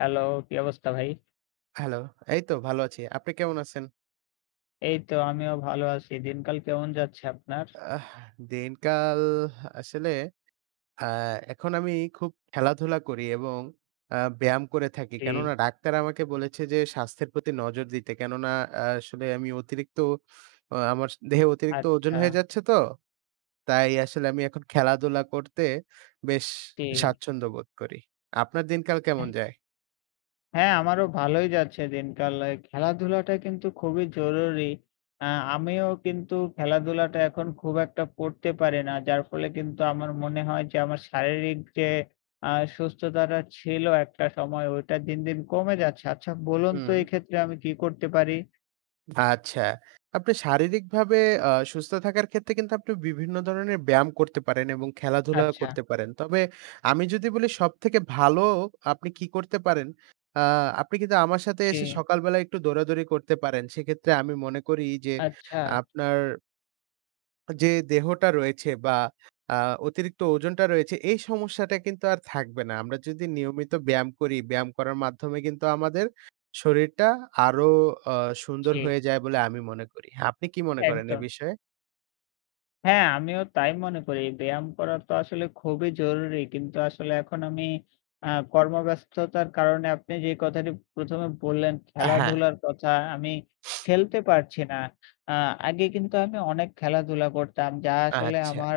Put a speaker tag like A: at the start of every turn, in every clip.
A: Hello কি অবস্থা ভাই?
B: হ্যালো, এই তো ভালো আছি। আপনি কেমন আছেন?
A: এই তো আমিও ভাল আছি। দিনকাল কেমন যাচ্ছে আপনার?
B: আহ দিনকাল আসলে আ এখন আমি খুব খেলাধুলা করি এবং আ ব্যায়াম করে থাকি। কেননা
A: জি।
B: ডাক্তার আমাকে বলেছে যে, স্বাস্থ্যের প্রতি নজর দিতে। কেননা আ আসলে আমি অতিরিক্ত আ আমার দেহে অতিরিক্ত ওজন হয়ে
A: আচ্ছা।
B: যাচ্ছে তো। তাই আসলে আমি এখন খেলাধুলা করতে বেশ
A: জি।
B: স্বাচ্ছন্দ্য বোধ করি। আপনার দিনকাল কেমন
A: হ্যা।
B: যায়?
A: হ্যা, আমারও ভালোই যাচ্ছে দিনকাল। এ্যা খেলাধুলাটা কিন্তু খুবই জরুরি আ আমিও কিন্তু খেলাধুলাটা এখন খুব একটা করতে পারি না। যার ফলে কিন্তু আমার মনে হয় যে, আমার শারীরিক যে আ সুস্থতাটা ছিল একটা সময় ওইটা দিন, দিন, কমে যাচ্ছে। আচ্ছা বলুন তো
B: হুম।
A: এক্ষেত্রে আমি কী করতে পারি?
B: আচ্ছা। আপনি শারীরিকভাবে আ সুস্থ থাকার ক্ষেত্রে কিন্তু আপনি বিভিন্ন ধরনের ব্যায়াম করতে পারেন। এবং খেলাধুলা
A: আচ্ছা।
B: করতে পারেন। তবে আমি যদি বলি সবথেকে ভালো আপনি কি করতে পারেন? আ আপনি কিন্তু আমার সাথে এসে
A: জি।
B: সকালবেলা একটু দৌড়া-দৌড়ি করতে পারেন। সেক্ষেত্রে আমি মনে করি যে
A: আচ্ছা।
B: আপনার যে দেহটা রয়েছে বা আ অতিরিক্ত ওজনটা রয়েছে এই সমস্যাটা কিন্তু আর থাকবে না। আমরা যদি নিয়মিত ব্যায়াম করি। ব্যায়াম করার মাধ্যমে কিন্তু আমাদের শরীরটা আরো আ সুন্দর হয়ে
A: জি।
B: যায় বলে আমি মনে করি। আপনি কি মনে করেন এ
A: একদম।
B: বিষয়ে?
A: হ্যা, আমিও তাই মনে করি। ব্যায়াম করা তো আসলে খুবই জরুরি। কিন্তু আসলে এখন আমি আ কর্মব্যস্ততার কারণে আপনি যে কথাটি প্রথমে বললেন
B: আ হ্যা।
A: খেলাধুলার কথা আমি খেলতে পারছি না। আ আগে কিন্তু আমি অনেক খেলাধুলা করতাম যা আসলে
B: আচ্ছা।
A: আমার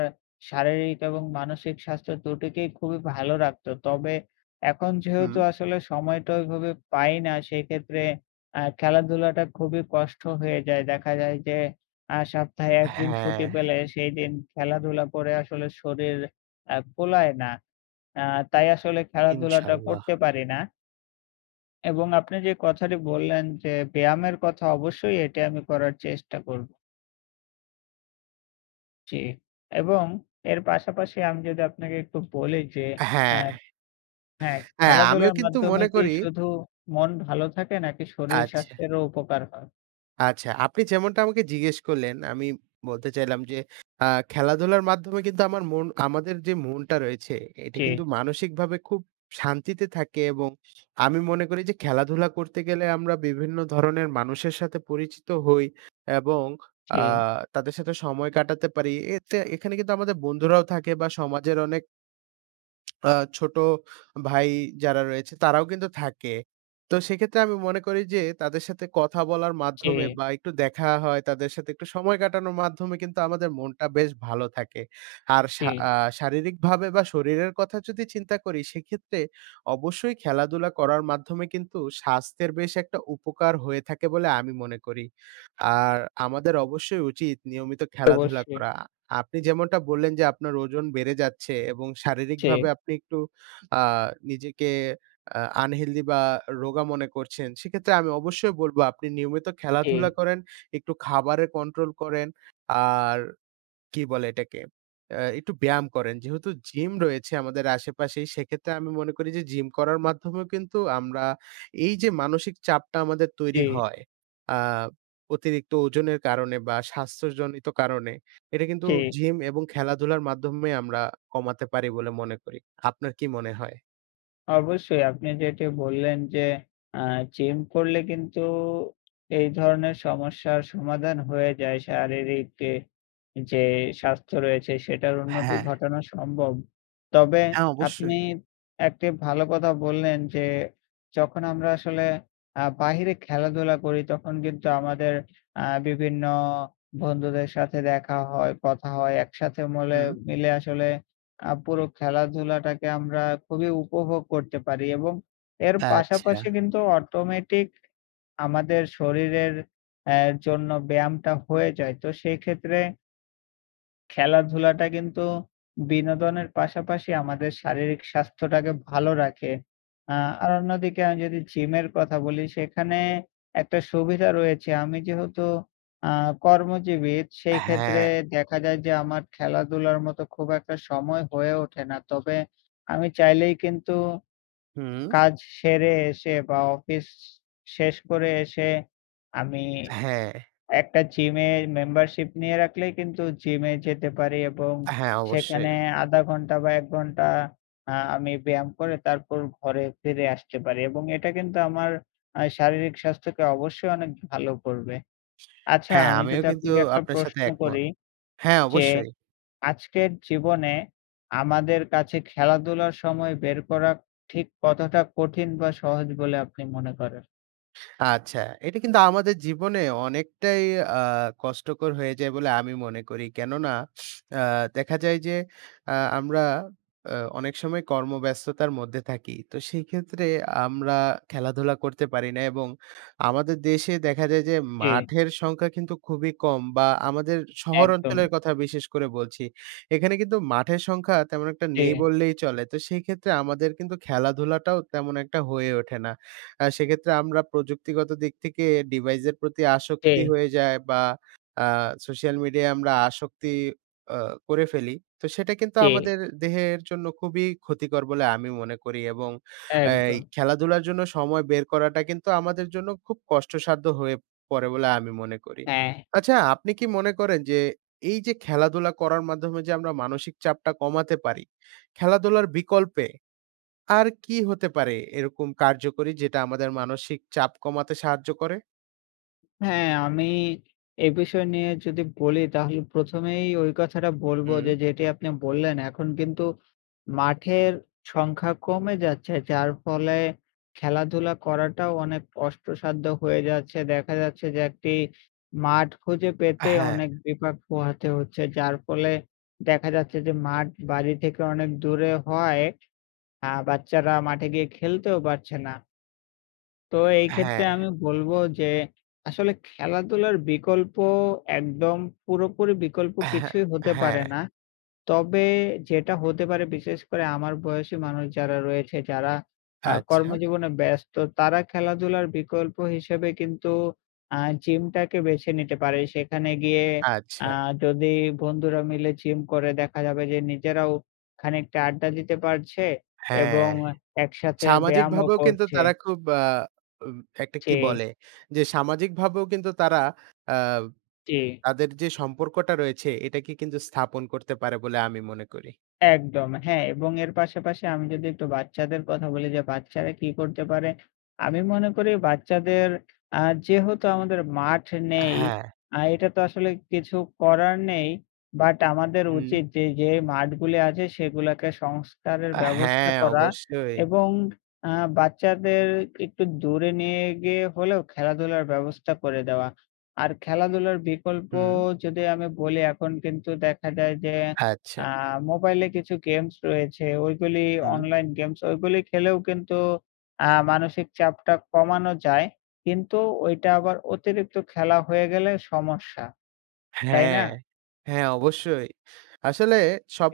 A: শারীরিক এবং মানসিক স্বাস্থ্য দুটিকেই খুবই ভালো রাখতো। তবে এখন
B: হুম।
A: যেহেতু আসলে সময়টা ওইভাবে পাই না সেক্ষেত্রে আ খেলাধুলাটা খুবই কষ্ট হয়ে যায়। দেখা যায় যে আ সপ্তাহে ১ দিন
B: হ্যা।
A: ছুটি পেলে সেইদিন খেলাধুলা করে আসলে শরীর আ কুলায় না। আ তাই আসলে খেলাধুলাটা
B: ইনশাল্লাহ
A: করতে পারি না। এবং আপনি যে কথাটি বললেন যে ব্যায়ামের কথা অবশ্যই এটি আমি করার চেষ্টা কর জি, এবং এর পাশাপাশি আমি যদি আপনাকে একটু বলি যে
B: হ্যা,
A: অ্যা হ্যা,
B: এ্যা আমিও
A: খেলাধুলার
B: কিন্তু
A: মাধ্যমে
B: মনে
A: কি
B: করি।
A: শুধু মন ভালো থাকে নাকি শরীর
B: আচ্ছা।
A: স্বাস্থ্যেরও উপকার হয়?
B: আচ্ছা। আপনি যেমনটা আমাকে জিজ্ঞেস করলেন আমি বলতে চাইলাম যে, আ খেলাধুলার মাধ্যমে কিন্তু আমার মন আমাদের যে মনটা রয়েছে এটা কিন্তু
A: জি।
B: মানসিকভাবে খুব শান্তিতে থাকে। এবং আমি মনে করি যে, খেলাধুলা করতে গেলে আমরা বিভিন্ন ধরনের মানুষের সাথে পরিচিত হই। এবং আ
A: জি।
B: তাদের সাথে সময় কাটাতে পারি এতে এখানে কিন্তু আমাদের বন্ধুরাও থাকে বা সমাজের অনেক আ ছোটো ভাই যারা রয়েছে তারাও কিন্তু থাকে। তো সেক্ষেত্রে আমি মনে করি যে, তাদের সাথে কথা বলার মাধ্যমে
A: জি।
B: বা একটু দেখা হয়, তাদের সাথে একটু সময় কাটানো মাধ্যমে কিন্তু আমাদের মনটা বেশ ভালো থাকে। আর শা
A: জি।
B: আ শারীরিকভাবে বা শরীরের কথা যদি চিন্তা করি। সেক্ষেত্রে অবশ্যই খেলাধুলা করার মাধ্যমে কিন্তু স্বাস্থ্যের বেশ একটা উপকার হয়ে থাকে বলে আমি মনে করি। আর আমাদের অবশ্যই উচিত নিয়মিত খেলাধুলা
A: অবশ্যই।
B: করা। আপনি যেমনটা বললেন যে, আপনার ওজন বেড়ে যাচ্ছে এবং শারীরিকভাবে
A: জি।
B: আপনি একটু আ নিজেকে আ আনহেলদি বা রোগা মনে করছেন। সেক্ষেত্রে আমি অবশ্যই বলবো আপনি নিয়মিত খেলাধুলা
A: জি।
B: করেন, একটু খাবারে কন্ট্রোল করেন। আর কি বলে এটাকে? এ্যা একটু ব্যায়াম করেন। যেহেতু জিম রয়েছে আমাদের আশেপাশেই সেক্ষেত্রে আমি মনে করি যে জিম করার মাধ্যমেও কিন্তু আমরা এই যে মানসিক চাপটা আমাদের তৈরি
A: জি।
B: হয়। আ অতিরিক্ত ওজনের কারণে বা স্বাস্থ্যজনিত কারণে এটা কিন্তু
A: জি।
B: জিম এবং খেলাধুলার মাধ্যমে আমরা কমাতে পারি বলে মনে করি। আপনার কি মনে হয়?
A: অবশ্যই আপনি যেটি বললেন যে আ জিম করলে কিন্তু এই ধরনের সমস্যার সমাধান হয়ে যায় শারীরিকে যে স্বাস্থ্য রয়েছে সেটার উন্নতি
B: হ্যা।
A: ঘটানো সম্ভব। তবে
B: হ্যা, অবশ্যই।
A: আপনি একটি ভালো কথা বললেন যে, যখন আমরা আসলে আ বাহিরে খেলাধুলা করি তখন কিন্তু আমাদের আ বিভিন্ন বন্ধুদের সাথে দেখা হয় কথা হয় একসাথে মলে
B: হু।
A: মিলে আসলে আ পুরো খেলাধুলাটাকে আমরা খুবই উপভোগ করতে পারি। এবং এর
B: আচ্ছা।
A: পাশাপাশি কিন্তু অটোমেটিক আমাদের শরীরের আ জন্য ব্যায়ামটা হয়ে যায়। তো সেক্ষেত্রে খেলাধুলাটা কিন্তু বিনোদনের পাশাপাশি আমাদের শারীরিক স্বাস্থ্যটাকে ভালো রাখে। আ আর অন্যদিকে আমি যদি জিমের কথা বলি সেখানে একটা সুবিধা রয়েছে। আমি যেহেতু আ কর্মজীবী সেই ক্ষেত্রে
B: হ্যা।
A: দেখা যায় যে, আমার খেলাধুলার মতো খুব একটা সময় হয়ে ওঠে না। তবে আমি চাইলেই কিন্তু
B: হুম।
A: কাজ সেরে এসে বা অফিস শেষ করে এসে, আমি
B: হ্যা।
A: একটা জিম এর মেম্বারশিপ নিয়ে রাখলেই কিন্তু জিম এ যেতে পারি এবং
B: হ্যা,
A: সেখানে
B: অবশ্যই।
A: ০.৫ ঘন্টা বা ১ ঘন্টা আ আমি ব্যায়াম করে তারপর ঘরে ফিরে আসতে পারি। এবং এটা কিন্তু আমার আ শারীরিক স্বাস্থ্যকে অবশ্যই অনেক ভালো করবে। আচ্ছা।
B: হ্যা,
A: আমি
B: আমিও
A: যদি
B: কিন্তু
A: আপনাকে একটা
B: আপনার সাথে
A: প্রশ্ন
B: একমত।
A: করি,
B: হ্যা,
A: যে
B: অবশ্যই।
A: আজকের জীবনে আমাদের কাছে খেলাধুলার সময় বের করা ঠিক কতটা কঠিন বা সহজ বলে আপনি মনে করেন?
B: আচ্ছা। এটা কিন্তু আমাদের জীবনে অনেকটাই আ কষ্টকর হয়ে যায় বলে আমি মনে করি। কেননা আ দেখা যায় যে এ্যা আমরা অ অনেক সময় কর্মব্যস্ততার মধ্যে থাকি তো সেক্ষেত্রে আমরা খেলাধুলা করতে পারি না এবং আমাদের দেশে দেখা যায় যে,
A: জি।
B: মাঠের সংখ্যা কিন্তু খুবই কম বা আমাদের শহর অঞ্চলের
A: একদম।
B: কথা বিশেষ করে বলছি। এখানে কিন্তু মাঠের সংখ্যা তেমন একটা নেই
A: জি।
B: বললেই চলে। তো সেক্ষেত্রে আমাদের কিন্তু খেলাধুলাটাও তেমন একটা হয়ে ওঠে না। আ সেক্ষেত্রে আমরা প্রযুক্তিগত দিক থেকে ডিভাইসের প্রতি আসক্তি
A: জি।
B: হয়ে যায় বা আ সোশ্যাল মিডিয়ায় আমরা আসক্তি করে অ ফেলি তো সেটা কিন্তু
A: জি।
B: আমাদের দেহের জন্য খুবই ক্ষতিকর বলে আমি মনে করি। এবং এই
A: একদম।
B: খেলাধুলার জন্য সময় বের করাটা কিন্তু আমাদের জন্য খুব কষ্টসাধ্য হয়ে পড়ে বলে আমি মনে করি।
A: হ্যা।
B: আচ্ছা আপনি কি মনে করেন যে এই যে, খেলাধুলা করার মাধ্যমে যে আমরা মানসিক চাপটা কমাতে পারি। খেলাধুলার বিকল্পে আর কী হতে পারে এরকম কার্যকরী যেটা আমাদের মানসিক চাপ কমাতে সাহায্য করে?
A: হ্যা, আমি এ বিষয় নিয়ে যদি বলি তাহলে প্রথমেই ওই কথাটা বলব যে,
B: হুম।
A: যেটি আপনি বললেন এখন কিন্তু মাঠের সংখ্যা কমে যাচ্ছে। যার ফলে খেলাধুলা করাটাও অনেক কষ্টসাধ্য হয়ে যাচ্ছে দেখা যাচ্ছে যে, ১ টি মাঠ খুঁজে পেতে
B: হ্যা।
A: অনেক বিপাক পোহাতে হচ্ছে। যার ফলে দেখা যাচ্ছে যে, মাঠ বাড়ি থেকে অনেক দূরে হওয়ায় আ বাচ্চারা মাঠে গিয়ে খেলতেও পারছে না। তো এই
B: হ্যা।
A: ক্ষেত্রে আমি বলব যে, আসলে খেলাধুলার বিকল্প একদম পুরোপুরি বিকল্প
B: হ্যা,
A: কিছুই হতে
B: হ্যা।
A: পারে না। তবে যেটা হতে পারে, বিশেষ করে আমার বয়সী মানুষ যারা রয়েছে যারা আ
B: আচ্ছা।
A: কর্মজীবনে ব্যস্ত তারা খেলাধুলার বিকল্প হিসেবে কিন্তু আ জিমটাকে বেছে নিতে পারে সেখানে গিয়ে আ
B: আচ্ছা।
A: যদি বন্ধুরা মিলে জিম করে দেখা যাবে যে, নিজেরাও খানিকটা আড্ডা দিতে পারছে
B: হ্যা,
A: এবং অ একসাথে ব্যায়ামও
B: সামাজিকভাবেও কিন্তু
A: করছে।
B: তারা খুব আ উব একটা কি
A: জি।
B: বলে। যে সামাজিকভাবেও কিন্তু তারা আ
A: জি।
B: তাদের যে সম্পর্কটা রয়েছে এটাকে কিন্তু স্থাপন করতে পারে বলে আমি মনে করি।
A: একদম হ্যা এবং এর পাশাপাশি আমি যদি একটু বাচ্চাদের কথা বলি যে বাচ্চারা কী করতে পারে? আমি মনে করি বাচ্চাদের আ যেহেতু আমাদের মাঠ নেই।
B: হ্যা।
A: আ এটা তো আসলে কিছু করার নেই বাট আমাদের
B: হুম
A: উচিত যে, যে, মাঠগুলি আছে সেগুলোকে সংস্কারের
B: হ্যা,
A: ব্যবস্থা করা
B: অবশ্যই।
A: এবং আ বাচ্চাদের একটু দূরে নিয়ে গিয়ে হলেও খেলাধুলার ব্যবস্থা করে দেওয়া। আর খেলাধুলার বিকল্প
B: হু।
A: যদি আমি বলি এখন কিন্তু দেখা যায় যে,
B: আচ্ছা।
A: আ মোবাইলে কিছু গেমস রয়েছে। ওইগুলি
B: হুম।
A: অনলাইন গেমস ওইগুলি খেলেও কিন্তু আ মানসিক চাপটা কমানো যায়। কিন্তু ওইটা আবার অতিরিক্ত খেলা হয়ে গেলে সমস্যা
B: হ্যা,
A: তাই না?
B: হ্যা, অবশ্যই আসলে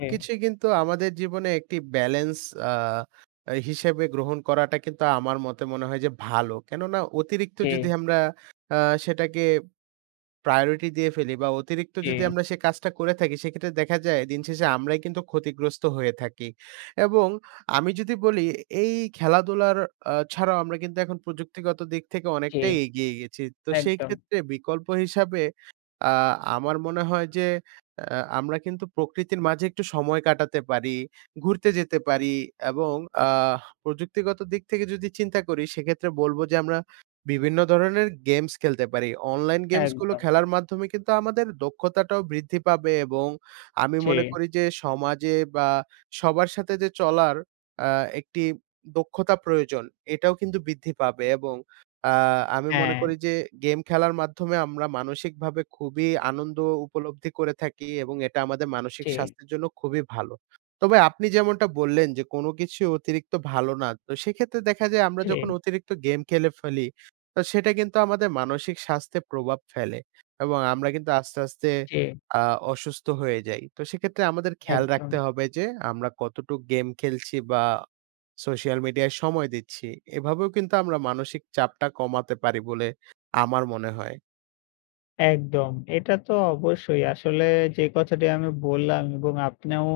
A: জি।
B: কিন্তু আমাদের জীবনে একটি ব্যালেন্স আ হিসেবে গ্রহণ করাটা কিন্তু আমার মতে মনে হয় যে ভালো। কেননা অতিরিক্ত যদি
A: জি।
B: আমরা আ সেটাকে প্রায়োরিটি দিয়ে ফেলি বা অতিরিক্ত যদি
A: জি।
B: আমরা সে কাজটা করে থাকি। সেক্ষেত্রে দেখা যায় দিনশেষে আমরাই কিন্তু ক্ষতিগ্রস্ত হয়ে থাকি। এবং আমি যদি বলি এই খেলাধুলার আ ছাড়াও আমরা কিন্তু এখন প্রযুক্তিগত দিক থেকে
A: জি,
B: অনেকটাই এগিয়ে গেছি। তো সেই
A: একদম।
B: ক্ষেত্রে বিকল্প হিসাবে আ আমার মনে হয় যে, আ আমরা কিন্তু প্রকৃতির মাঝে একটু সময় কাটাতে পারি ঘুরতে যেতে পারি। এবং আ প্রযুক্তিগত দিক থেকে যদি চিন্তা করি। সেক্ষেত্রে বলব যে আমরা বিভিন্ন ধরনের গেমস খেলতে পারি অনলাইন গেমসগুলো
A: একদম।
B: খেলার মাধ্যমে কিন্তু আমাদের দক্ষতাটাও বৃদ্ধি পাবে। এবং আমি মনে
A: জি।
B: করি যে সমাজে বা সবার সাথে যে চলার আ একটি দক্ষতা প্রয়োজন এটাও কিন্তু বৃদ্ধি পাবে এবং আ আমি মনে করি
A: হ্যা।
B: যে গেম খেলার মাধ্যমে আমরা মানসিকভাবে খুবই আনন্দ উপলব্ধি করে থাকি। এবং এটা আমাদের মানসিক
A: জি।
B: স্বাস্থ্যের জন্য খুবই ভালো। তবে আপনি যেমনটা বললেন যে, কোনো কিছু অতিরিক্ত ভালো। না তো সেক্ষেত্রে দেখা যায় আমরা যখন
A: জি।
B: অতিরিক্ত গেম খেলে ফেলি তো সেটা কিন্তু আমাদের মানসিক স্বাস্থ্যের প্রভাব ফেলে এবং আমরা কিন্তু আস্তে, আস্তে,
A: জি।
B: আ অসুস্থ হয়ে যাই তো সেক্ষেত্রে আমাদের খেয়াল রাখতে
A: একদম।
B: হবে যে, আমরা কতটুক গেম খেলছি বা সোশ্যাল মিডিয়ায় সময় দিচ্ছি। এভাবেও কিন্তু আমরা মানসিক চাপটা কমাতে পারি বলে আমার মনে হয়।
A: একদম। এটা তো অবশ্যই আসলে যে কথাটি আমি বললাম এবং আপনিও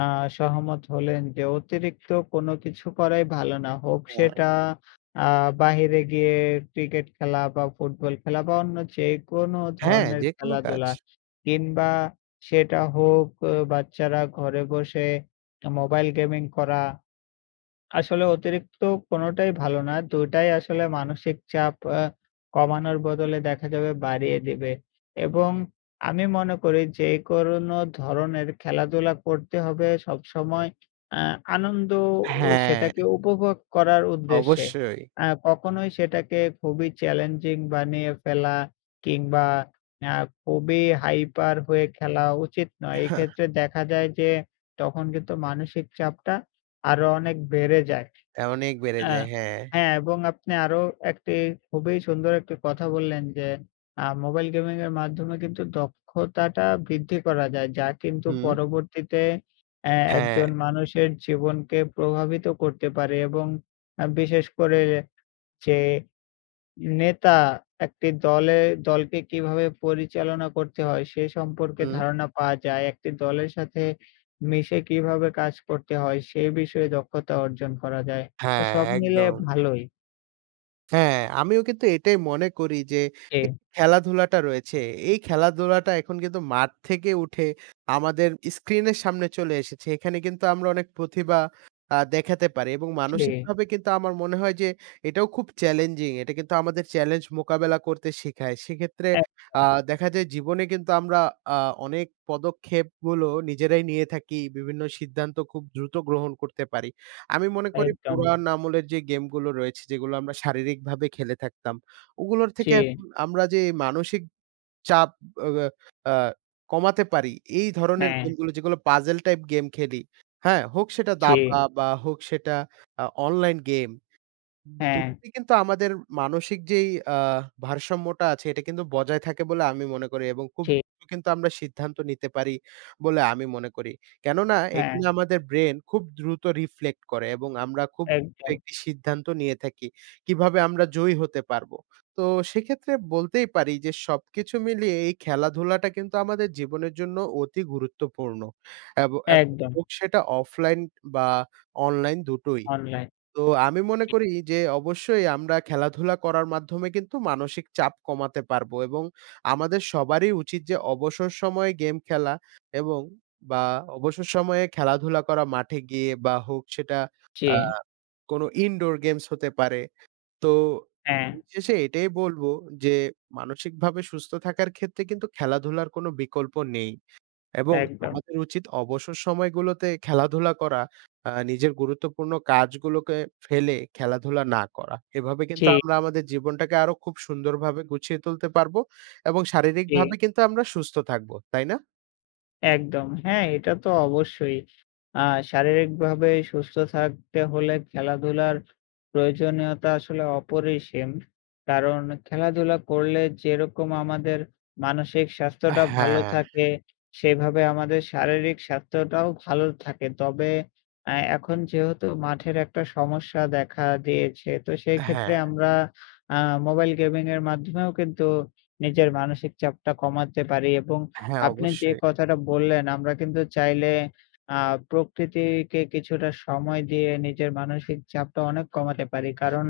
A: আ সহমত হলেন যে অতিরিক্ত কোনো কিছু করাই ভালো না। হোক
B: [unintelligible]
A: সেটা আ বাহিরে গিয়ে ক্রিকেট খেলা বা ফুটবল খেলা বা অন্য যেকোনো
B: হ্যা,
A: ধরনের
B: যে কোন কাজ।
A: খেলাধুলা কিংবা সেটা হোক অ বাচ্চারা ঘরে বসে 'মোবাইল গেমিং' করা আসলে অতিরিক্ত কোনটাই ভালো না। ২ টাই আসলে মানসিক চাপ আ কমানোর বদলে দেখা যাবে বাড়িয়ে দিবে। এবং আমি মনে করি যে কোন ধরনের খেলাধুলা করতে হবে। সবসময় এ্যা আনন্দ ও সেটাকে
B: হ্যা।
A: উপভোগ করার উদ্দেশ্যে।
B: অবশ্যই।
A: আ কখনোই সেটাকে খুবই চ্যালেঞ্জিং বানিয়ে ফেলা কিংবা আ খুবই হাইপার হয়ে খেলা উচিত নয়।
B: এহা
A: এক্ষেত্রে দেখা যায় যে, তখন কিন্তু মানসিক চাপটা আরও অনেক বেড়ে যায়
B: অনেক বেড়ে
A: আ
B: যায়, হ্যা।
A: হ্যা, এবং আপনি আরও একটি খুবই সুন্দর একটি কথা বললেন যে আ মোবাইল গেমিংয়ের মাধ্যমে কিন্তু দক্ষতাটা বৃদ্ধি করা যায়। যা কিন্তু
B: হু।
A: পরবর্তীতে এ্যা
B: হ্যা।
A: একজন মানুষের জীবনকে প্রভাবিত করতে পারে এবং আ বিশেষ করে যে নেতা একটি দলে দলকে কিভাবে পরিচালনা করতে হয়? সে সম্পর্কে
B: হুম।
A: ধারণা পাওয়া যায়। একটি দলের সাথে মিশে কিভাবে কাজ করতে হয় সে বিষয়ে দক্ষতা অর্জন করা যায়।
B: হ্যা,
A: তো সব মিলে
B: একদম।
A: ভালোই।
B: হ্যা, আমিও কিন্তু এটাই মনে করি যে, এ
A: জি।
B: খেলাধুলাটা রয়েছে। এই খেলা ধুলাটা এখন কিন্তু মাঠ থেকে উঠে আমাদের স্ক্রিনের সামনে চলে এসেছে। এখানে কিন্তু আমরা অনেক প্রতিভা আ দেখাতে পারি এবং
A: জি।
B: মানসিকভাবে কিন্তু আমার মনে হয় যে এটাও খুব চ্যালেঞ্জিং। এটা কিন্তু আমাদের চ্যালেঞ্জ মোকাবেলা করতে শেখায়। সেক্ষেত্রে আ
A: এক
B: দেখা যায় জীবনে কিন্তু আমরা অনেক পদক্ষেপগুলো নিজেরাই নিয়ে থাকি বিভিন্ন সিদ্ধান্ত খুব দ্রুত গ্রহণ করতে পারি। আমি মনে করি
A: একদম।
B: পুরাণ আমলের যে গেমগুলো রয়েছে যেগুলো আমরা শারীরিকভাবে খেলে থাকতাম। ওগুলোর থেকে
A: জি।
B: এখন আমরা যে মানসিক চাপ ওবা আ কমাতে পারি এই ধরনের
A: হ্যা।
B: গেমগুলো যেগুলো পাজেল টাইপ গেম খেলি হ্যা? হোক সেটা দাবা
A: জি।
B: বা হোক সেটা আ অনলাইন গেম দু
A: হ্যা।
B: [unintelligible] কিন্তু আমাদের মানসিক যেই আ ভারসাম্যটা আছে এটা কিন্তু বজায় থাকে বলে আমি মনে করি এবং খুব
A: জি।
B: [unintelligible] কিন্তু আমরা সিদ্ধান্ত নিতে পারি বলে আমি মনে করি। কেননা
A: হ্যা।
B: এখানে আমাদের ব্রেন খুব দ্রুত reflect করে এবং আমরা খুব
A: একদম।
B: [unintelligible] সিদ্ধান্ত নিয়ে থাকি। কীভাবে আমরা জয়ী হতে পারবো? তো সেক্ষেত্রে বলতেই পারি যে সবকিছু মিলিয়ে এই খেলাধুলাটা কিন্তু আমাদের জীবনের জন্য অতি গুরুত্বপূর্ণ। এব এক
A: একদম।
B: হোক সেটা অফলাইন বা অনলাইন দুটোই।
A: online
B: তো আমি মনে
A: জি।
B: করি যে, অবশ্যই আমরা খেলাধুলা করার মাধ্যমে কিন্তু মানসিক চাপ কমাতে পারবো এবং আমাদের সবারই উচিত যে অবসর সময়ে গেম খেলা এবং বা অবসর সময়ে খেলাধুলা করা মাঠে গিয়ে। বা হোক সেটা আ
A: জি।
B: কোনো indoor games হতে পারে। তো
A: হ্যা।
B: [unintelligible] শেষে এটাই বলবো যে, মানসিকভাবে সুস্থ থাকার ক্ষেত্রে কিন্তু খেলাধুলার কোনো বিকল্প নেই। এবং
A: একদম।
B: আমাদের উচিত অবসর সময়গুলোতে খেলাধুলা করা। আ নিজের গুরুত্বপূর্ণ কাজগুলোকে ফেলে খেলাধুলা না করা। এভাবে কিন্তু
A: জি।
B: আমরা আমাদের জীবনটাকে আরও খুব সুন্দরভাবে গুছিয়ে তুলতে পারবো এবং শারীরিকভাবে
A: জি।
B: কিন্তু আমরা সুস্থ থাকবো তাই না?
A: একদম। হ্যা এটা তো অবশ্যই আ শারীরিকভাবে সুস্থ থাকতে হলে খেলাধুলার প্রয়োজনীয়তা আসলে অপরিসীম। কারণ খেলাধুলা করলে যেরকম আমাদের মানসিক স্বাস্থ্যটা ভালো
B: হ্যা।
A: থাকে, সেভাবে আমাদের শারীরিক স্বাস্থ্যটাও ভালো থাকে। তবে আ এখন যেহেতু মাঠের একটা সমস্যা দেখা দিয়েছে। তো
B: হ্যা।
A: সেক্ষেত্রে আমরা আ মোবাইল গেমিংয়ের মাধ্যমেও কিন্তু নিজের মানসিক চাপটা কমাতে পারি এবং
B: হ্যা,
A: আপনি যে
B: অবশ্যই।
A: কথাটা বললেন আমরা কিন্তু চাইলে আ প্রকৃতিকে কিছুটা সময় দিয়ে নিজের মানসিক চাপটা অনেক কমাতে পারি। কারণ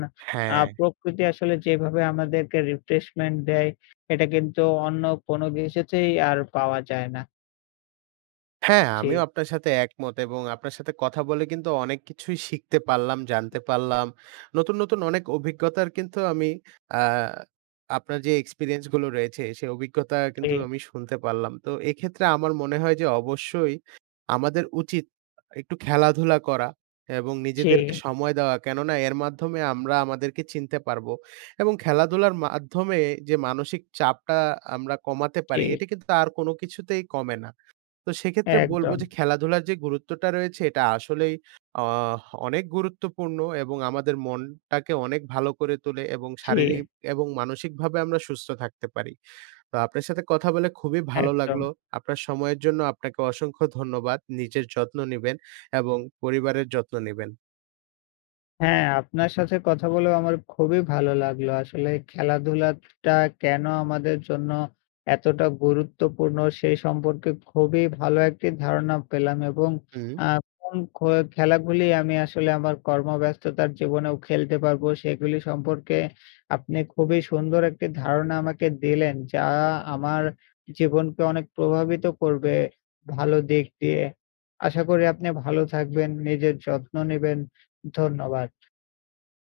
A: আ
B: হ্যা।
A: প্রকৃতি আসলে যেভাবে আমাদেরকে রিফ্রেশমেন্ট দেয় এটা কিন্তু অন্য কোনো কিছুতেই আর পাওয়া যায় না।
B: হ্যা, আমিও
A: জি।
B: আপনার সাথে একমত। এবং আপনার সাথে কথা বলে কিন্তু অনেক কিছুই শিখতে পারলাম, জানতে পারলাম। নতুন, নতুন, অনেক অভিজ্ঞতার কিন্তু আমি আ আপনার যে experiences গুলো রয়েছে। সেই অভিজ্ঞতা কিন্তু
A: জি।
B: আমি শুনতে পারলাম। তো এক্ষেত্রে আমার মনে হয় যে অবশ্যই আমাদের উচিত একটু খেলাধুলা করা এবং নিজেদেরকে
A: জি।
B: সময় দেওয়া কেননা এর মাধ্যমে আমরা আমাদেরকে চিনতে পারবো। এবং খেলাধুলার মাধ্যমে যে মানসিক চাপটা আমরা কমাতে পারি
A: ঠিক।
B: এটি কিন্তু আর কোনো কিছুতেই কমে না। তো সেক্ষেত্রে বলব যে
A: একদম।
B: খেলাধুলার যে গুরুত্বটা রয়েছে এটা আসলেই আ অনেক গুরুত্বপূর্ণ এবং আমাদের মনটাকে অনেক ভালো করে তোলে এবং শারীরিক
A: জি।
B: এবং মানসিক ভাবে আমরা সুস্থ থাকতে পারি। তো আপনার সাথে কথা বলে খুবই ভালো লাগলো।
A: একদম।
B: আপনার সময়ের জন্য আপনাকে অসংখ্য ধন্যবাদ। নিজের যত্ন নিবেন এবং পরিবারের যত্ন নিবেন।
A: হ্যা, আপনার সাথে কথা বলেও আমার খুবই ভালো লাগলো। আসলে খেলাধুলা টা কেন আমাদের জন্য এতটা গুরুত্বপূর্ণ? সেই সম্পর্কে খুবই ভালো একটি ধারণা পেলাম এবং
B: হুম।
A: আ কোন খো খেলা গুলি আমি আসলে আমার কর্মব্যস্ততার জীবনেও খেলতে পারব। সেগুলি সম্পর্কে আপনি খুবই সুন্দর একটি ধারণা আমাকে দিলেন। যা আমার জীবনকে অনেক প্রভাবিত করবে। ভালো দিক দিয়ে আশা করি আপনি ভালো থাকবেন নিজের যত্ন নিবেন ধন্যবাদ।